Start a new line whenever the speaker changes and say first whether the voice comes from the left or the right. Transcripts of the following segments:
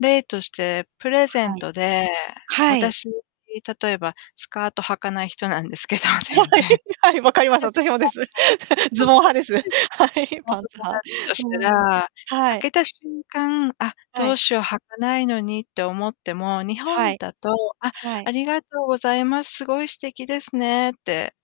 left: 例として、プレゼン
right: はい。
left: トで、
right: はい。
left: 私、例えば、スカート履かない人なんですけど、
right: は
left: 全
right: い、
left: 然。た
right: はい、分か
left: とえ
right: ります。私もです。
left: そう
right: ズ
left: そう
right: ボン
left: そ
right: 派
left: う。
right: です。は
left: で、はい。
right: い、
left: そ
right: パ
left: のズ
right: ンツ
left: ボンが
right: 派。
left: とした
right: うん。
left: ら、
right: は
left: 開
right: い。
left: けた瞬間、あっ、
right: は
left: どう
right: い。
left: しよう、履かないのにって思っても、日
right: は
left: 本
right: い。
left: だと、「あ、
right: は
left: あ
right: い。
left: りがとうございます、すごい素敵ですね」って。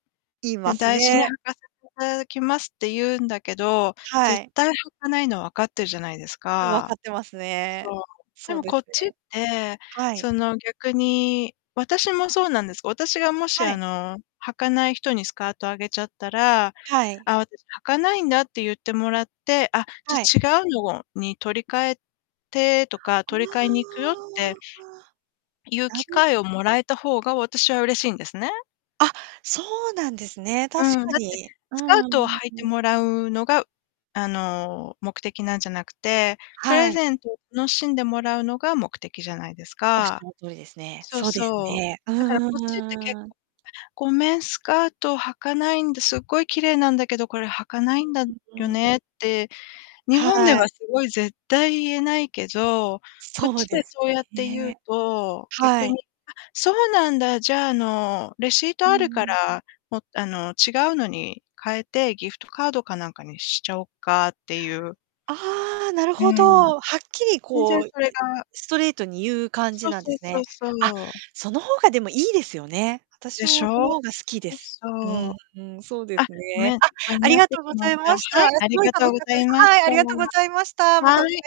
right: 言いま
left: 「だ
right: す
left: 大事に履
right: ね。
left: かせて ただきます」って言うんだけど、
right: は
left: 絶
right: い。
left: 対履かないの分かってるじゃないです
right: うん、分か
left: か。
right: ってます
left: そ
right: ね。
left: う。で
right: そう
left: も
right: で
left: こ
right: す
left: っちっ
right: ね。
left: て
right: はい。
left: その逆に私もそうなんです。私がもし、
right: は
left: あ
right: い。
left: の、履かない人にスカートあげちゃったら、
right: はい。
left: 「あ、私履かないんだ」って言ってもらって、あ、じ
right: はい。
left: ゃ違うのをに、取り替えてとか、
right: う
left: 取り替えに行くよっ
right: わ、あ、
left: て
right: ああ。
left: ゆう
right: な
left: 機
right: る。
left: 会をもらえた方が私は嬉しいんですね。
right: あ、そうなんですね、確
left: うん、
right: か
left: だって
right: に。うー
left: スカー
right: ん、う
left: トを
right: ん
left: 履いて
right: うん。
left: もらうのが、あの、目的なんじゃなくて、プ
right: は
left: レ
right: い。
left: ゼント楽しんでもらうのが目的じゃないです
right: おっし
left: か。
right: ゃる通りですね。
left: そう
right: そうです
left: そう。
right: ね。う
left: だから、こっちって、結
right: ーん。
left: 構、「ごめん、スカート履かないんで、すっごい綺麗なんだけど、これ履かな
right: う
left: いんだ
right: んう
left: よ
right: ん、うーん。
left: ね」って日
right: は
left: 本で
right: い。
left: は、すごい、絶対言えないけど、こっ
right: そう
left: ち
right: で
left: で
right: す
left: そうやって言
right: ね
left: う
right: え。
left: と、
right: は
left: 逆
right: い。
left: に、あ、そうなんだ、じゃ、あの、レシー
right: う
left: ト
right: ん
left: あ
right: う
left: るか
right: ん。
left: ら、もあの、違うのに変えて、ギフトカードかなんかにしちゃおうかって言う。
right: ああ、なる
left: う
right: ほ
left: ん。
right: ど。はっきり
left: 全
right: こ
left: 然
right: う、
left: それ が
right: ストレートに言う感じ
left: そう
right: なんで
left: そう
right: す
left: そ
right: ね。
left: う
right: あ、
left: そう。
right: その方が、でも、いいですよね。私
left: でし
right: もそ
left: ょ。
right: の方が好きで
left: そ、
right: す。
left: そ
right: うー
left: う。
right: ん、うん、そうで
left: あ、
right: す
left: ご
right: ね。
left: めん、
right: あ、
left: かんに
right: あり
left: なっ
right: が
left: てし
right: とうご
left: ま
right: ざ
left: っ
right: い
left: た。
right: ました。
left: は
right: あ、
left: い、あり
right: 凄い
left: が
right: 楽
left: と
right: し
left: うご
right: かっ
left: ざ
right: たで
left: い
right: す。
left: まし
right: はい、あ
left: た。
right: りがとうございました。またお
left: は
right: 願い
left: い。